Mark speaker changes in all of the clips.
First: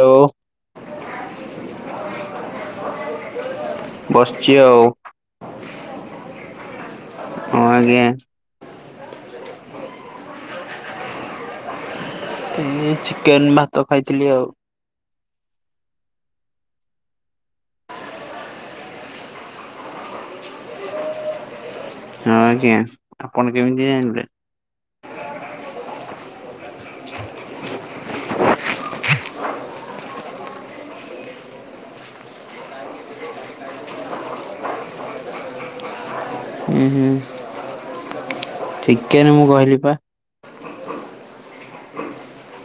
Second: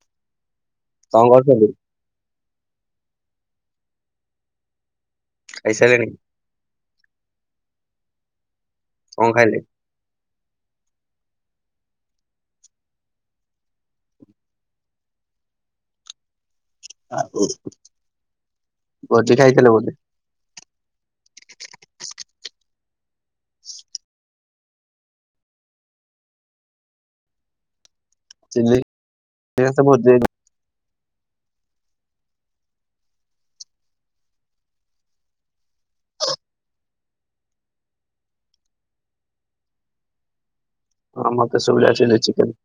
Speaker 1: Hello!
Speaker 2: କଣ କରୁଛନ୍ତି?
Speaker 1: ବସିଛି ଆଉ।
Speaker 2: ଖାଇ ସାରିଲେଣି?
Speaker 1: ହଁ, ଆଜ୍ଞା।
Speaker 2: କଣ ଖାଇଲେ?
Speaker 1: ମୁଁ ଏଇ ଚିକେନ ଭାତ ଖାଇଥିଲି ଆଉ।
Speaker 2: ଆଉ ଭୋଜି ଖାଇଥିଲ ବୋଧେ?
Speaker 1: ହଁ, ଆଜ୍ଞା ଆପଣ କେମିତି ଜାଣିଲେ?
Speaker 2: [inaudible] ଏଇ ଗୁଡା ସବୁ ଭୋଜି ଆଇଟମ।
Speaker 1: ଉଁ ହୁଁ। ଚିକେନ ମୁଁ କହିଲି ପା।
Speaker 2: ହଁ, ମତେ ଶୁଭିଲା ଚିଲି ଚିକେନ।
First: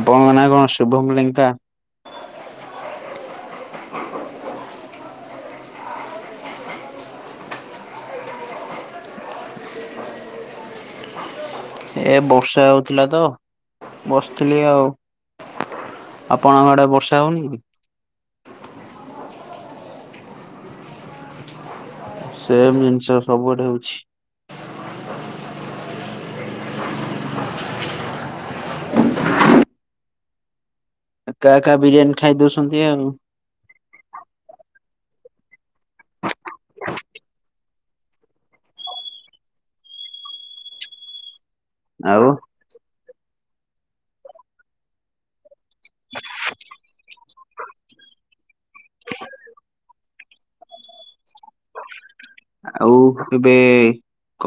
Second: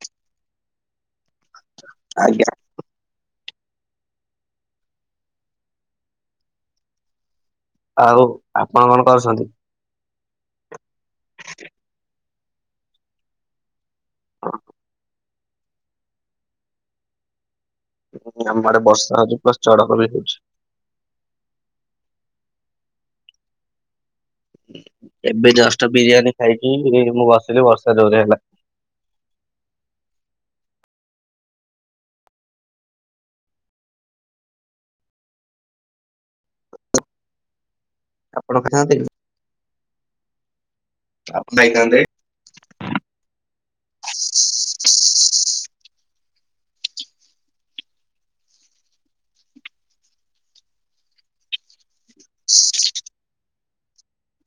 Speaker 1: ଆପଣଙ୍କ ନାଁ କଣ ଶୁଭମ ଲେଙ୍କା?
Speaker 2: ଆଜ୍ଞା‌ ଆଉ ଆପଣ କଣ କରୁଛନ୍ତି?
Speaker 1: ଏ ବର୍ଷା ହଉଥିଲା ତ ବସିଥିଲି ଆଉ। ଆପଣଙ୍କ ଆଡେ ବର୍ଷା ହଉନି କି?
Speaker 2: [unintelligible] ଆମଆଡେ ବର୍ଷା ହଉଛି, ପ୍ଲସ ଚଡକ ବି ହଉଛି।
Speaker 1: ସେମ୍ ଜିନିଷ ସବୁଆଡେ ହଉଛି।
Speaker 2: ଏବେ ଜଷ୍ଟ ବିରିୟାନୀ ଖାଇକି ମୁଁ ବସିଲି ବର୍ଷା ଜୋରେ ହେଲା।
Speaker 1: ଏକା ଏକା ବିରିୟାନୀ ଖାଇ ଦଉସୁନ୍ତି ଆଉ।
Speaker 2: ଆପଣ ଖାନ୍ତିନି? [unintelligible]
Speaker 1: ଆଉ? ଆଉ ଏବେ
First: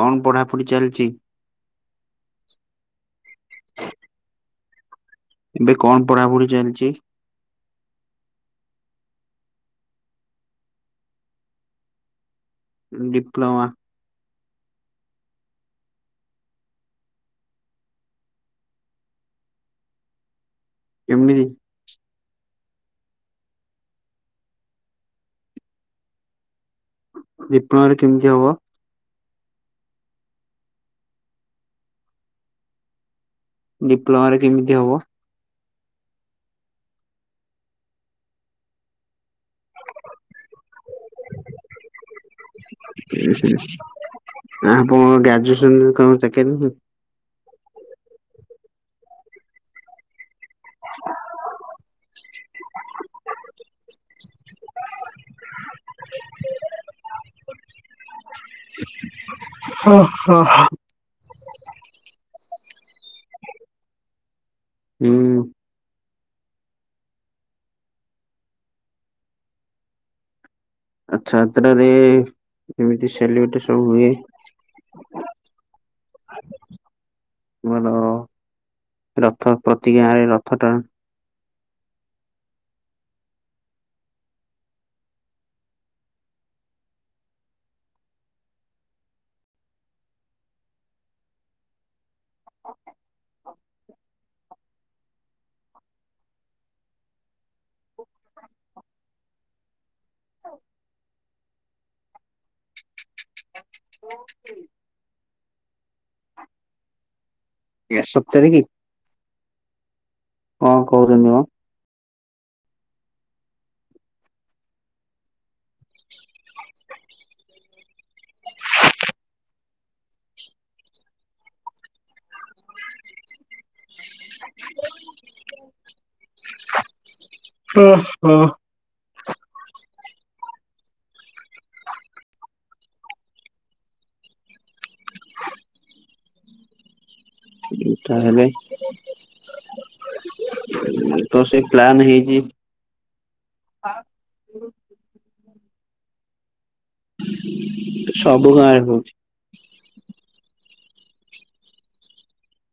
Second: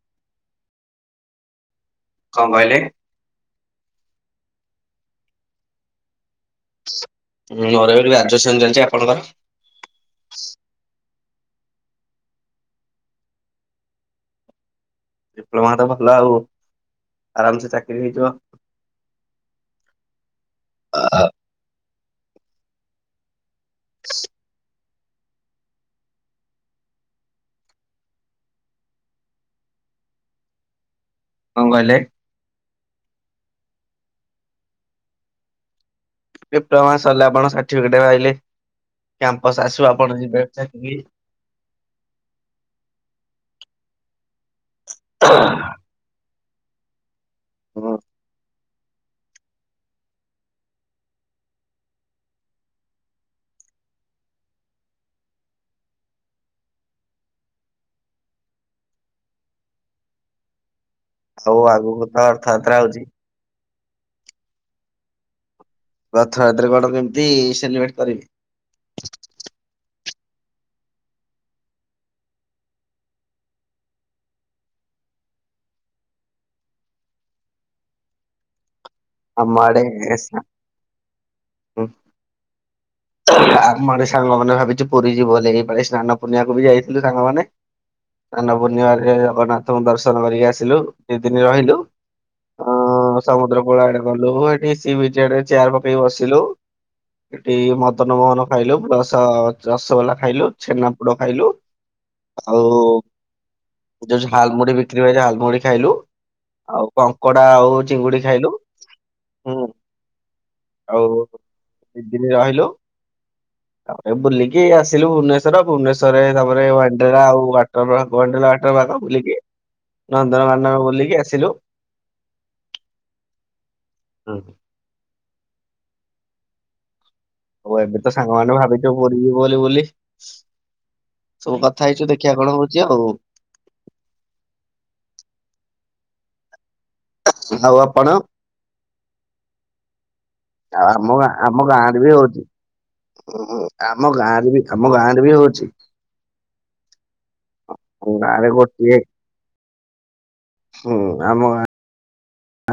Speaker 1: କଣ ପଢାପଢି ଚାଲିଚି?
Speaker 2: କଣ କହିଲେ?
Speaker 1: ଏବେ କଣ ପଢାପଢି ଚାଲିଚି?
Speaker 2: ହୁଁ, ମୋର ଏବେ ଗ୍ରାଜୁଏସନ୍ ଚାଲିଛି, ଆପଣଙ୍କର?
Speaker 1: ଡିପ୍ଲୋମା।
Speaker 2: ଡିପ୍ଲୋମା ତ ଭଲ ଆଉ ଆରାମ ସେ ଚାକିରି ହେଇଯିବ।
Speaker 1: କେମିତି? ଡିପ୍ଲୋମାରେ କେମିତି ହବ?
Speaker 2: କଣ କହିଲେ?
Speaker 1: ଡିପ୍ଲୋମାରେ କେମିତି ହବ?
Speaker 2: ଡିପ୍ଲୋମା ସରିଲେ ଆପଣ ସାର୍ଟିଫିକେଟ ପାଇଲେ, କ୍ୟାମ୍ପସ ଆସିବ ଆପଣ ଯିବେ ଚାକିରୀ।
Speaker 1: ଏ ଆ ଆପଣଙ୍କ ଗ୍ରାଜୁଏସନ୍ ରେ କଣ ଚାକିରି ଏବେ
Speaker 2: ହଁ।
Speaker 1: ଓ ହ ହ।
Speaker 2: ହଉ ଆଗୁକୁ ତ ରଥଯାତ୍ରା ହଉଚି।
Speaker 1: ହୁଁ।
Speaker 2: ରଥଯାତ୍ରା କଣ କେମିତି ସେଲିବେଟ୍ କରି
Speaker 1: ଆଚ୍ଛା ଆତ୍ରାରେ କେମିତି ସେଲିବେଟ ସବୁ ହୁଏ? ତୁମର
Speaker 2: ଆମ
Speaker 1: ରଥ ପ୍ରତି ଗାଁରେ ରଥ ଟାଣ।
Speaker 2: ଉ ଆମ ଆଡ଼େ ସାଙ୍ଗମାନେ ଭାବିଚୁ ପୁରୀ ଯିବୁ ବୋଲି ଏଇ ପାଳି ସ୍ନାନ ପୁର୍ଣିମାକୁ ବି ଯାଇଥିଲୁ ସାଙ୍ଗମାନେ। ଆନ ପୂର୍ଣ୍ଣିିବାରରେ ଜଗନ୍ନାଥଙ୍କୁ ଦର୍ଶନ କରି ଆସିଲୁ ଦି ଦିନି ରହିଲୁ। ଅଁ ସମୁଦ୍ର କୂଳ ଆଡ଼େ ଗଲୁ ଏଠି ସି ବିଚ୍ ଆଡ଼େ ଚିୟାର ପକେଇ ବସିଲୁ। ଏଇ ମଦନ ମୋହନ ଖାଇଲୁ ରସ ରସଗୋଲା ଖାଇଲୁ ଛେନା ପୋଡ଼ ଖାଇଲୁ। ଆଉ ଯୋଉ ଝାଲ ମୁଢ଼ି ବିକ୍ରି ହୁଏ ଝାଲ ମୁଢ଼ି ଖାଇଲୁ ଆଉ କଙ୍କଡ଼ା ଆଉ ଉ ଚିଙ୍ଗୁଡ଼ି
Speaker 1: ସତରେ
Speaker 2: ଖାଇଲୁ।
Speaker 1: କି
Speaker 2: ହୁଁ
Speaker 1: କଣ
Speaker 2: ଆଉ
Speaker 1: କହୁଛନ୍ତି ମ?
Speaker 2: ଦି ଦିନି ରହିଲୁ। ତାପରେ ବୁଲିକି ଆସିଲୁ ଭୁବନେଶ୍ଵର ଭୁବନେଶ୍ୱରରେ ତାପରେ ୱଣ୍ଡେରା ଆଉ ୱାଟର ୱାଣ୍ଡେଲା ୱାଟର ପାର୍କ ବୁଲିକି ନନ୍ଦନକାନାନ ବୁଲିକି ଆସିଲୁ। ହୁଁ ହୁଁ ‌ ହଉ
Speaker 1: ହଁ
Speaker 2: ଏବେ ତ
Speaker 1: ହଁ।
Speaker 2: ସାଙ୍ଗମାନେ ଭାବି ସବୁ କଥା ହେଇଚୁ ଦେଖିଆ କଣ ହଉଚି ଆଉ। ଆଉ
Speaker 1: ଉଁ
Speaker 2: ଆପଣ
Speaker 1: ତାହେଲେ
Speaker 2: ଆଉ ଆମ ଗାଁ
Speaker 1: ତ ସେ
Speaker 2: ଆମ ଗାଁ
Speaker 1: ପ୍ଲାନ
Speaker 2: ଆଡ଼େ ବି
Speaker 1: ହେଇଛି
Speaker 2: ହଉଚି। ଉଁ ଆମ ଗାଁରେ ବି ଆମ ଗାଁରେ ବି ହଉଚି।
Speaker 1: ସବୁ
Speaker 2: ଗାଁରେ ଗୋଟିଏ
Speaker 1: ହଉଛି
Speaker 2: ହୁଁ ଆମ ଗାଁ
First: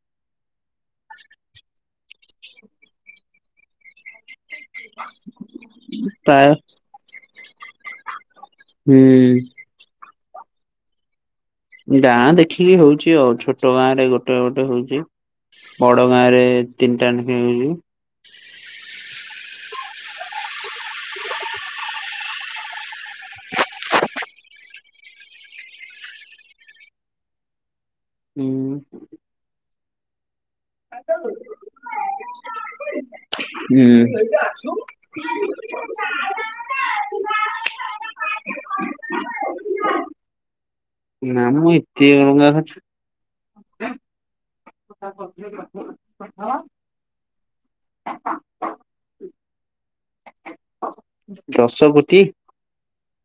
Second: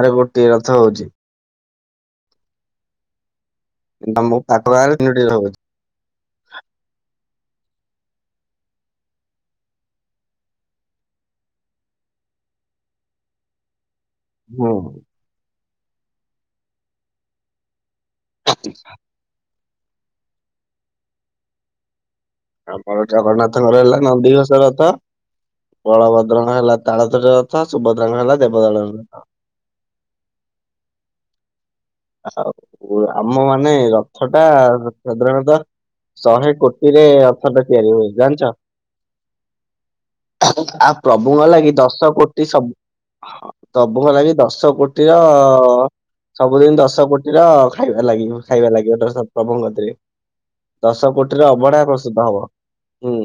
Speaker 2: ଆରେ ଗୋଟେ ରଥ ହଉଚି। ତମ ପାଖ ଗାଁରେ ତିନୋଟି ଥ ହୁଏ।
Speaker 1: ପା ହୁଁ। ଗାଁ ଦେଖିକି ହଉଚି ଆଉ ଛୋଟ ଗାଁରେ ଗୋଟେ ଗୋଟେ
Speaker 2: ହୁଁ
Speaker 1: ହଉଚି। ବଡ ଗାଁରେ ତିନିଟା ନେଖେ ଉଇ।
Speaker 2: ଅ ଆ ବଳ ଜଗନ୍ନାଥଙ୍କର ହେଲା ନନ୍ଦିଘୋଷ ରଥ ବଳଭଦ୍ରଙ୍କ ହେଲା ତାଳଧ୍ଵଜ ର ଛ ସୁଭଦ୍ରାଙ୍କ ହେଲା
Speaker 1: ହୁଁ।
Speaker 2: ଦେବଦଳନ ରଥ।
Speaker 1: ଆ ସବୁ
Speaker 2: ଆଉ ଆମ ମାନେ
Speaker 1: ହୁଁ
Speaker 2: ରଥଟା ସାଧାରଣତଃ ଶହେ କୋ ତିରେ ରଥଟା ତିଆରି ହୁଏ ଜାଣିଚ? ଆ
Speaker 1: ନା
Speaker 2: ପ୍ରଭୁଙ୍କ
Speaker 1: ମ
Speaker 2: ଲାଗି
Speaker 1: ଏତେ
Speaker 2: ଦଶ କୋଟି
Speaker 1: ଅଲଗା
Speaker 2: ସବୁ ପ୍ରଭୁଙ୍କ ଲାଗି ଦଶ କୋଟିର ସବୁ ଦିନ ଦଶ କୋ ତିର ଖାଇବା ଲଗି ହୁଏ ଖାଇବା ଲାଗିବ ତାଙ୍କ ସ ପ୍ରଭୁଙ୍କ କତିରେ। ଦଶ କୋଟିର
Speaker 1: ଦଶ
Speaker 2: ଅବଢ଼ା
Speaker 1: କୋଟି
Speaker 2: ପ୍ରସ୍ତୁତ ହବ ହୁଁ।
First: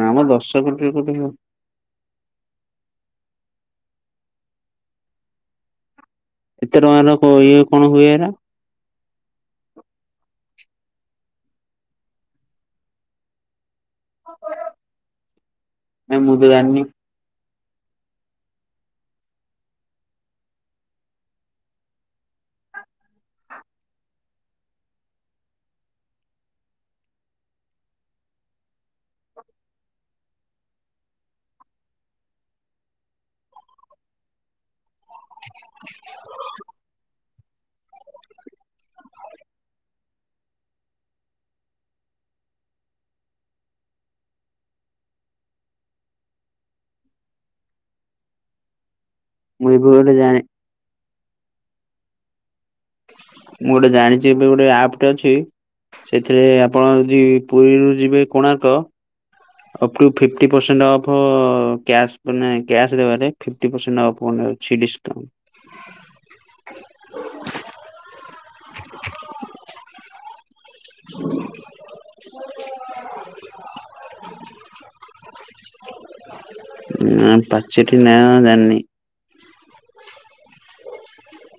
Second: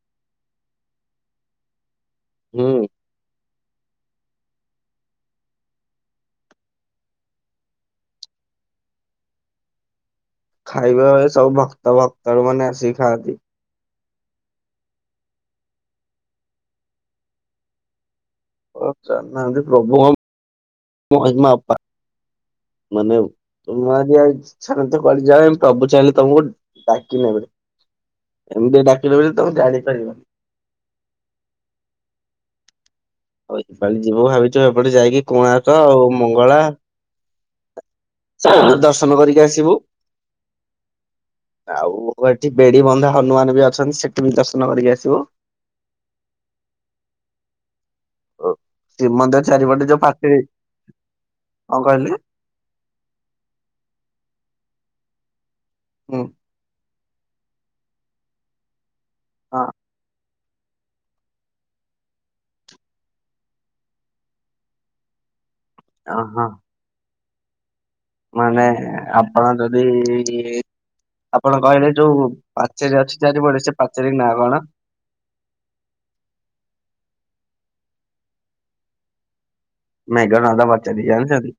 Speaker 1: ନାଁ ମ ଦଶ କୋଟିର କୋଉଠି ହୁଏ?
Speaker 2: ହୁଁ।
Speaker 1: ଏତେ ଟଙ୍କାର ଇଏ କଣ ହୁଏ ଏରା।
Speaker 2: ଖାଇବା ବେଳେ ସବୁ ଭକ୍ତ ଭକ୍ତ ର ମାନେ ଆସିିକି ଖାଆନ୍ତି।
Speaker 1: କାଇଁ ମୁଁ ତ ଜାଣିନି?
Speaker 2: ଜାଣିନାହାନ୍ତି ପ୍ରଭୁ ମହିମା ଅପାର ମାନେ ତମଜିି ଆଉ ଛାନ ତ କଆ ଯା ପ୍ରଭୁ ଚାହିଁଲେ ତମକୁ ଡାକି ନେବେ। ଏମିତି ଡାକିନେବେ ଯେ ତମେ ଜାଣିପାରିବନି? ଆଉ ଏପାଳି ଯିବୁ ଭାବିଛୁ ଏପଟେ ଯାଇକି କୋଣାର୍କ ଆଉ ମଙ୍ଗଳା ଦର୍ଶନ କରିକି ଆସିବୁ। ଆଉ ଏଠି ବେଡି ବନ୍ଧା ହନୁମାନ ବି ଅଛନ୍ତି ସେଠି ବି ଦର୍ଶନ କରିକି ଆସିବୁ। ଓ ଶ୍ରୀମନ୍ଦିର
Speaker 1: ମୁଁ ଏବେ
Speaker 2: ଚାରିପଟେ ଯୋଉ
Speaker 1: ଗୋଟେ ଜାଣି
Speaker 2: ପାଚେରୀ କଣ କହିଲେ?
Speaker 1: ମୁଁ ଗୋଟେ ଜାଣିଛି ଏବେ ଗୋଟେ ଆପଟେ ଅଛି
Speaker 2: ହୁଁ
Speaker 1: ସେଥିରେ ଆପଣ ଯଦି ପୁରୀରୁୁ ଯିବେ କୋଣାର୍କ
Speaker 2: ହଁ
Speaker 1: [inaudible] ଫିଫ୍ଟି ପରସେଣ୍ଟ ଅଫ୍ କ୍ୟାସ ମାନେ କ୍ୟାସ ଦେବ ଫିଫ୍ଟି ପରସେଣ୍ଟ ଅଫ୍ ମାନେ ଅଛି ଡିସକାଉଣ୍ଟ।
Speaker 2: ଓହୋ। ମାନେ ଆପଣ ଯଦି ଆପଣ କହିଲେ ଯୋଉ ପାଚେରୀ ଅଛି ଚାରିପଟେ ସେ ପାଚେରୀ ନାଁ କଣ?
Speaker 1: ଉଁ ପାଚେରି ନାଁ ଜାଣିନି।
Speaker 2: ମେଘନାଦ ପାଚେରି ଜାଣିଛନ୍ତି?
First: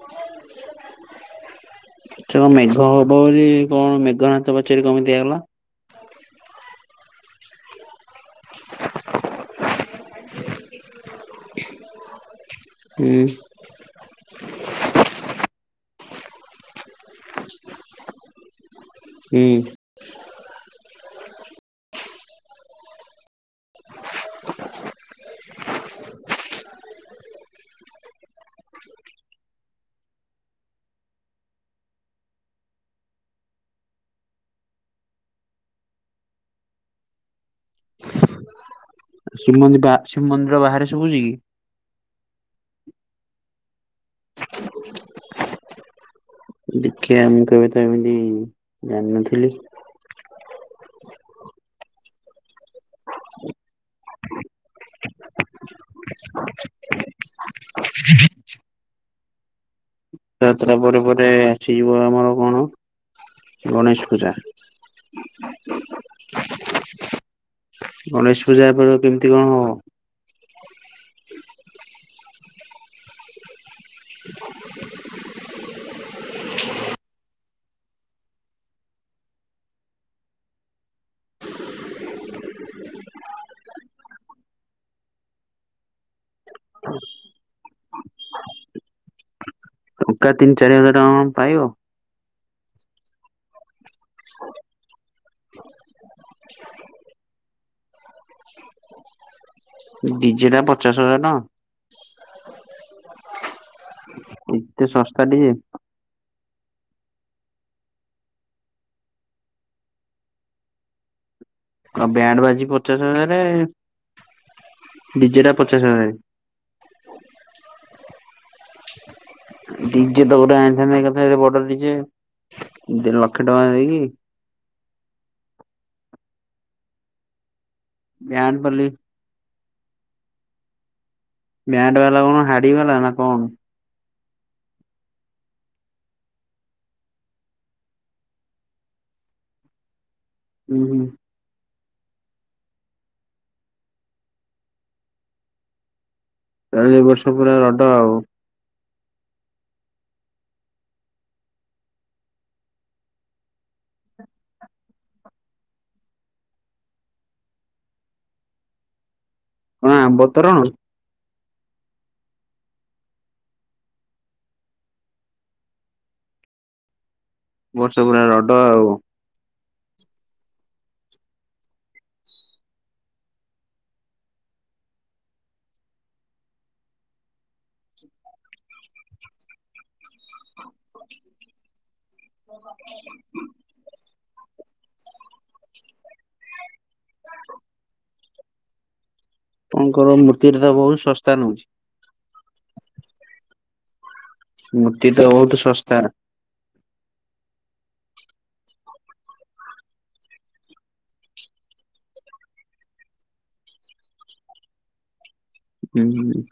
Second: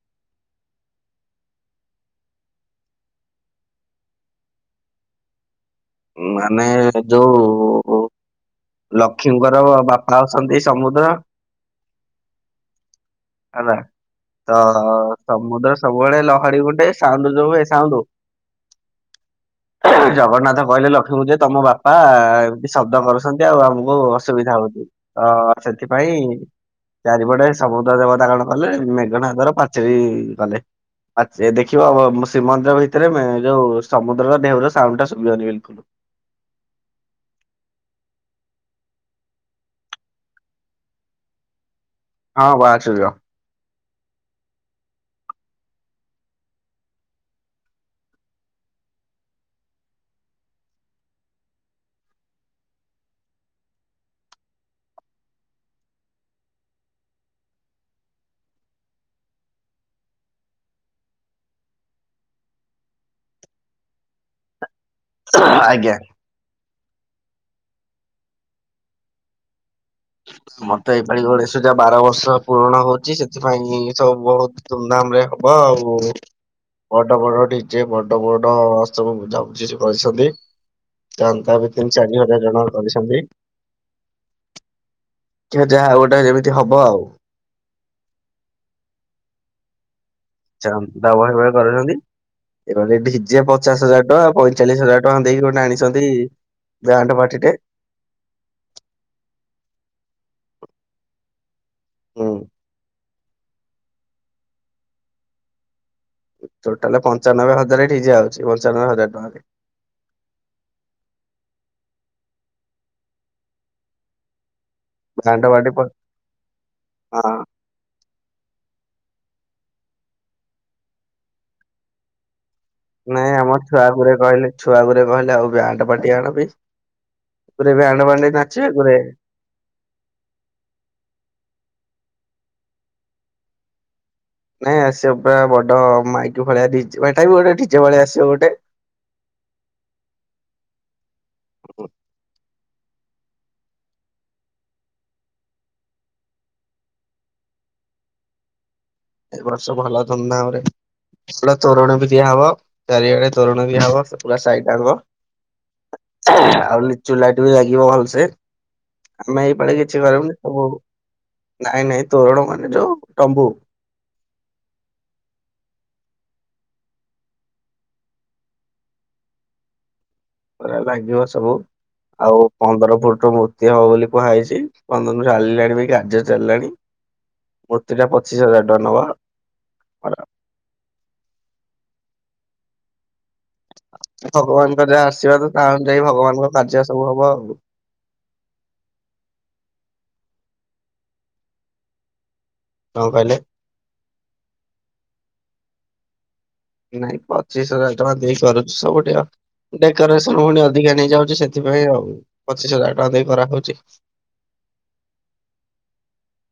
Speaker 1: ସେ ମେଘ ହବ ବୋଲି କଣ ମେଘନାଥ ପାଚେରି କେମିତି ହେଇଗଲା?
Speaker 2: ମାନେ ଯୋଉ ଲକ୍ଷ୍ମୀଙ୍କର ବାପା ଅଛନ୍ତି ସମୁଦ୍ର
Speaker 1: ହୁଁ।
Speaker 2: ହେଲା ତ ସମୁଦ୍ର ସବୁବେଳେ ଲହଡି ଗୁଟେ ସାଉଣ୍ଡୁ ଯୋଉ ହୁଏ ସାଉଣ୍ଡୁ।
Speaker 1: ହୁଁ।
Speaker 2: ଜଗନ୍ନାଥ। କହିଲେ ଲକ୍ଷ୍ମୀଙ୍କୁଯେ ତମ ବାପା ଏମତି ଶବ୍ଦ କରୁଛନ୍ତି ଆଉ ଆମକୁ ଅସୁବିଧା ହଉଛି। ଅ ସେଥିପାଇଁ ଚାରିପଟେ ସମୁଦ୍ର ଦେବତାରଣ କଲେ ମେଘନାଦର ପାଚେରି ବି କଲେ। ଆଛ ଦେଖିବ ଶ୍ରୀମନ୍ଦିର ଭିତରେ ଯୋଉ ସମୁଦ୍ରର ଢେଉର ସାଉଣ୍ଡ ଟା ସୁଭେନି ବୋଲି।
Speaker 1: ଶ୍ରୀମନ୍ଦିର ବା ଶ୍ରୀମନ୍ଦିର ବାହାରେ ଶୁଭୁଛି କି?
Speaker 2: ହଁ [inaudible]
Speaker 1: ଦେଖିବା ମୁଁ କେବେ ତ ଏମିତି ଜାଣିନଥିଲି? ତାପରେ ପରେ ଆସିଯିବ ଆମର କଣ? ଗଣେଶ ପୂଜା।
Speaker 2: ଆଜ୍ଞା।
Speaker 1: ଗଣେଶ ପୂଜାରେ କେମିତି କଣ?
Speaker 2: ମତେ ଏଇଭଳି ଓଣ ସୁ ଯା ବାର ବର୍ଷ ପୂରଣ ହଉଛି ସେଥିପାଇଁ ସବୁ ବହୁତ ଧୁମଧାମରେ ହବ ଆଉ ବଡ ବଡ ଡିଯେ ବଡ ବଡ ସ୍ତବ ବୁଝାବୁଛି ସେ କରିଛନ୍ତି। ଚାନ୍ଦା ବି ତିନ ଚାରି ହଜାର ଟଙ୍କା କରିଛନ୍ତି। ଯାହା ଗୋଟେ ଯେମିତି ହବ ଆଉ।
Speaker 1: ଟଙ୍କା ତିନି ଚାରି ହଜାର ଟଙ୍କା କ ପାଇବ?
Speaker 2: ଏ ଢିଜେ ପଚାଶ ହଜାର ଟଙ୍କା ପଇଁଚାଳିଶ ହଜାର ଟଙ୍କା ଦେଇକି ଗୋଟେ ଆଣିଚନ୍ତି ବ୍ୟାଣ୍ଟ ପାଟିଟେ।
Speaker 1: ଡିଜେଟା ପଚାଶ ହଜାର
Speaker 2: ହୁଁ
Speaker 1: ଟଙ୍କା? ଏତେ ଶସ୍ତା ଡିଜେ।
Speaker 2: ଟୋଟାଲ ପଞ୍ଚାନବେ ହଜାର ଡିଜେ ଆଉଚି ପଞ୍ଚାନବେ ହଜାର ଟଙ୍କାରେ।
Speaker 1: ଆଉ ବ୍ୟାଣ୍ଡ ବାଜି ପଚାଶ ହଜାର।
Speaker 2: ବ୍ୟାଣ୍ଡ
Speaker 1: ଡିଜେଟା
Speaker 2: ପାର୍ଟି ହଁ
Speaker 1: ପଚାଶ ହଜାର। ଡି ଯେ ତ ଗୋଟେ ଆଣିଥାନ୍ତେ ଏକାଥରେ ବଡ ଡିଜେ।
Speaker 2: ନାଇଁ
Speaker 1: ଲକ୍ଷେ
Speaker 2: ଆମର
Speaker 1: ଟଙ୍କା
Speaker 2: ଛୁଆ
Speaker 1: ଦେଇକି
Speaker 2: ଗୁଡ଼େ କହିଲେ ଛୁଆ ଗୁରେ କହିଲେ ଆଉ ବ୍ୟାଣ୍ଡ ପାଟି ଆଣ ବି ଗୁରେ ବ୍ୟାଣ୍ଡ ପାଟି
Speaker 1: ବ୍ୟାଣ୍ଡ
Speaker 2: ନଚିବେ
Speaker 1: ବାଲି
Speaker 2: ଗୁରେ।
Speaker 1: ବ୍ୟାଣ୍ଡ ବାଲା କଣ ହାଡିଗଲା ନା କଣ?
Speaker 2: ନାଇଁ ଆସିବ ପୁରା ବଡ ମାଇକି ଭଳିଆ ମାଇଟା ବି ଗୋଟେ ଢଜେ ଭଳିଆ ଆସିବ ଗୋଟେ।
Speaker 1: ହୁଁ ହୁଁ
Speaker 2: ହ
Speaker 1: ତାଲେ ଏ ବର୍ଷ ପୁରା ରଡ ଆଉ।
Speaker 2: ଏ ବର୍ଷ ଭଲ ଧୁମ ଧାମ ରେ। ଭଲ ତୋରଣ ବି ଦିଆ ହବ ଚାରିଆଡେ ତୋରଣ ଦିଆ ହବ ସେ ପୁରା ସାଇଟାଙ୍କ। ଆଉ ଲିଚୁ ଲାଇଟି ବି ଲାଗିବ ଭଲସେ। ଆମେ ସବେଳେ
Speaker 1: କଣ
Speaker 2: କିଛି
Speaker 1: ଆମ୍ବ
Speaker 2: କରିବୁନି
Speaker 1: ତୋରଣ
Speaker 2: ସବୁ ନାଇଁ ନାଇଁ ତୋରଣ ମାନେ ଯୋଉ ତମ୍ବୁ
Speaker 1: ମୋର ତ ପୁରା ରଡ ଆଉ।
Speaker 2: ପରା ଲାଗିବ ସବୁ। ଆଉ ପନ୍ଦର ଫୁଟ ର ମୂର୍ତି ହବ ବୋଲି କୁହାଯାଇଚି ପନ୍ଦର ଫଟ ଚାଲିଲାଣି ବି କାର୍ଯ୍ୟରେ ଚାଲିଲାଣି। ମୂର୍ତ୍ତି ଟା ପଚିଶ ହଜାର ଟଙ୍କା ନବ।
Speaker 1: [unintelligible]
Speaker 2: ଭଗବାନଙ୍କର ଯାହା ଆସୀବାଦ ତା ଅନୁଯାୟୀ ଭଗବାନଙ୍କ କାର୍ଯ୍ୟ ସବୁ ହବ ଆଉ।
Speaker 1: ଆପଣଙ୍କର ମୂର୍ତ୍ତିରେ ତ ବହୁତ ଶସ୍ତା ନୋଉଚି।
Speaker 2: କଁ କହିଲେ?
Speaker 1: ମୂର୍ତ୍ତି ଟା ବହୁତ ଶସ୍ତା।
Speaker 2: ନାଇଁ ପଚିଶି ହଜାର ଟଙ୍କା ଦେଇପାରୁଚୁ ସବୁଠି ଆଉ। ଡେକୋରେସନ ପୁଣି ଅଧିକା ନେଇଯାଉଚି ସେଥିପାଇଁ ଆଉ ପଚିଶ ହଜାର ଟଙ୍କା ଦେଇ କରାହଉଚି।
Speaker 1: ହୁଁ।